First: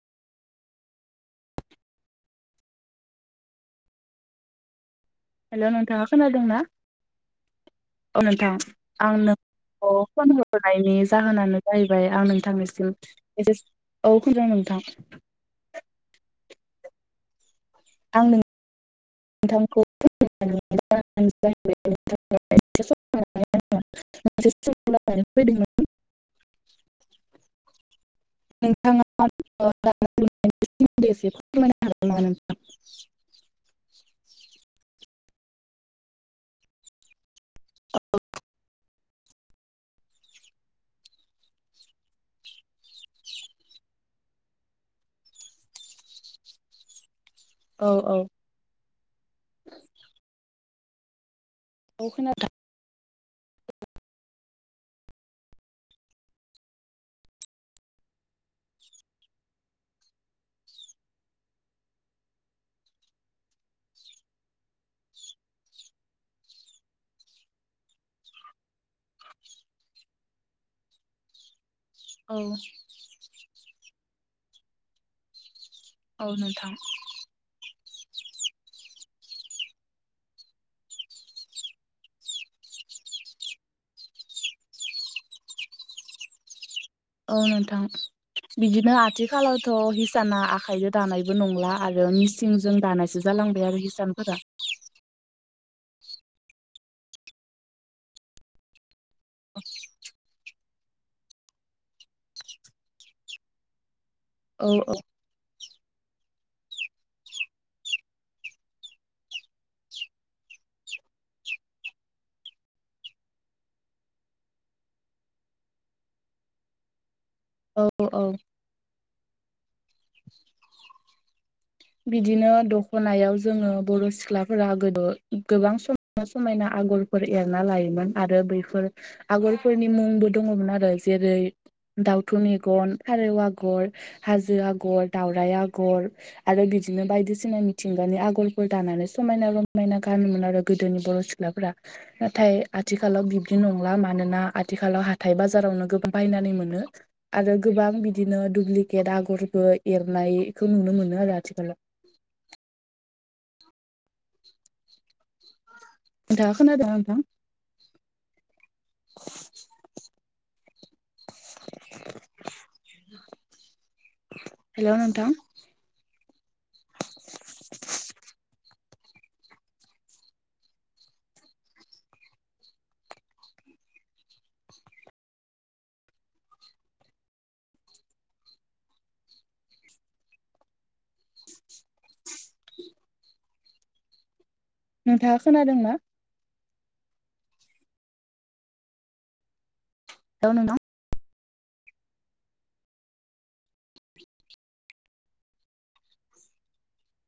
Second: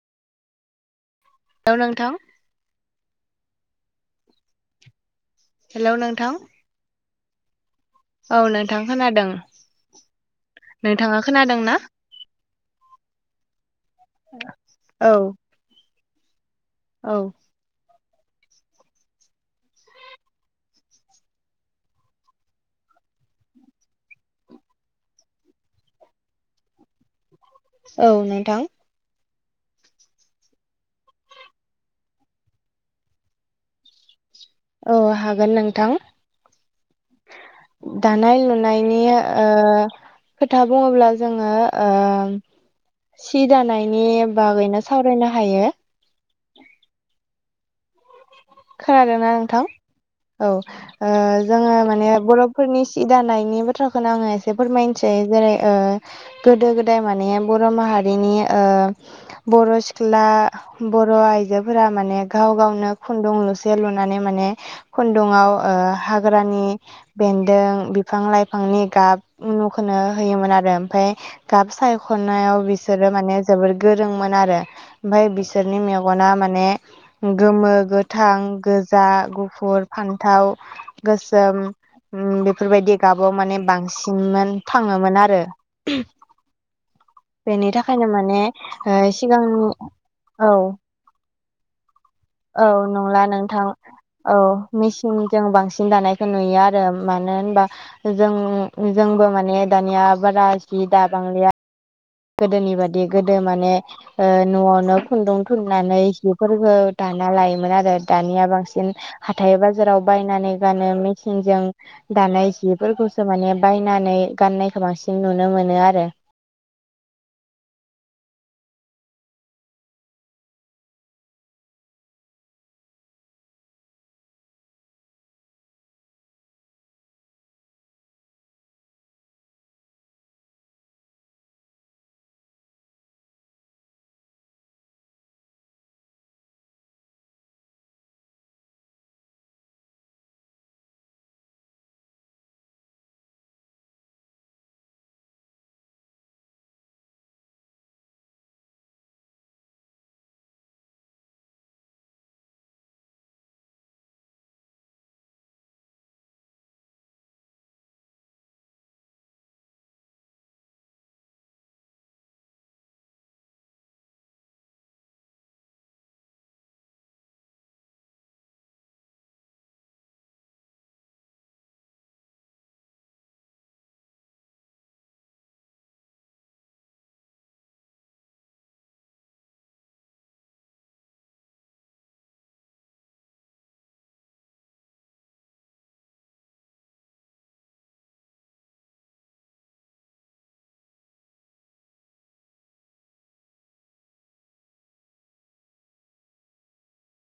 औव नोंथां? Hello hello नोंथांङा नोंथां खोनादों ना? औ नोंथां, आं नोंखौ फन हरायनायनि नोंथाङा खोनादों जाहोनानो ना? जाहैबाय औ नोंथांनिसिम एसे औ फैदों नोंथां। औव- आंनो [unintelligible] [unintelligible] औव नोंथां। [unintelligible] [unintelligible] औ हागोन नोंथां, दानाय लुनायनि ओ खोथा बुंङोब्ला जोंङो ओ सि दानायनि बागैनो सावरायनो हायो। औव औव। खोनादों ना नोंथां? औ जोंङो औ माने खोनादों बर'फ फोरनि सि दानायनि बाथ्राखौनो आंङो एसे फोरमायनोसै जेरै गोदो गोदाय माने बर' माहारिनि ओ बर' सिख्ला बर' आइजोफोरा माने गाव गावनो खुन्दुं लुसे लुनानै माने खुन्दुंआव ओ हाग्रानि बेन्दों बिफां लाइफांनि गाब उनुखोनो होयोमोन आरो ओमफ्राय गाब औ सायखनायाव बिसोरो माने जोबोर गोरोंमोन आरो। ओमफाय बिसोरनि औ मेगना माने नोंथां गोमो गो थां गोजा गुफुर फान्थाव गोसोम उम बेफोरबायदि गाबो माने बांसिनमोन थाङोमोन आरो। औ बेनि नोंथां, थाखायनो माने बिदिनो ओ सिगांनि आथिखालावथ' हिसाना औ आखाइजो दानायबो नंला आरो औ मिचिंजों दानायसो जालांबाय आरो हिसानफोरा। मेचिंजों बांसिन दानायखौ नुयो आरो मानो होनबा जों जोंबो माने दानिया बारा जि दाबांलिया। गोदोनि बादि गोदो माने ओ औ औ न'वावनो खुन्दुं थुननानै हिफोरखौ दाना लायोमोन आरो दानिया बांसिन हाथाय बाजाराव बायनानै गानो मेचिंजों दानाय जिफोरखौसो माने बायनानै गाननायखौ बांसिन नुनो मोनो आरो। औ औ। बिदिनो दखनायाव जोङो बर' सिख्लाफोरा गोदो गोबां सम समायना आगरफोर एरना लायोमोन आरो बैफोर आगरफोरनि मुंबो दङमोन आरो जेरै दाउथु मेगन, फारौ आगर, हाजो आगर, दावराय आगर, आरो बिदिनो बायदिसिना मिथिंगानि आगरफोर दानानै समायना रमायना गानोमोन आरो गोदोनि बर' सि ख्लाफोरा नाथाय आथिखालाव बिब्दि नंला मानोना आथिखालाव हाथाय बाजारावनो गोबां बायनानै मोनो। आरो गोबां बिदिनो दुप्लिकेट आगरबो एरनायखौ नुनो मोनो आरो आथिखालाव। [inaudible] नोंथाङा खोनादोंना नोंथां? [inaudible] हेल' नोंथां। नोंथाङा खोनादों ना? हेलौ नोंथां।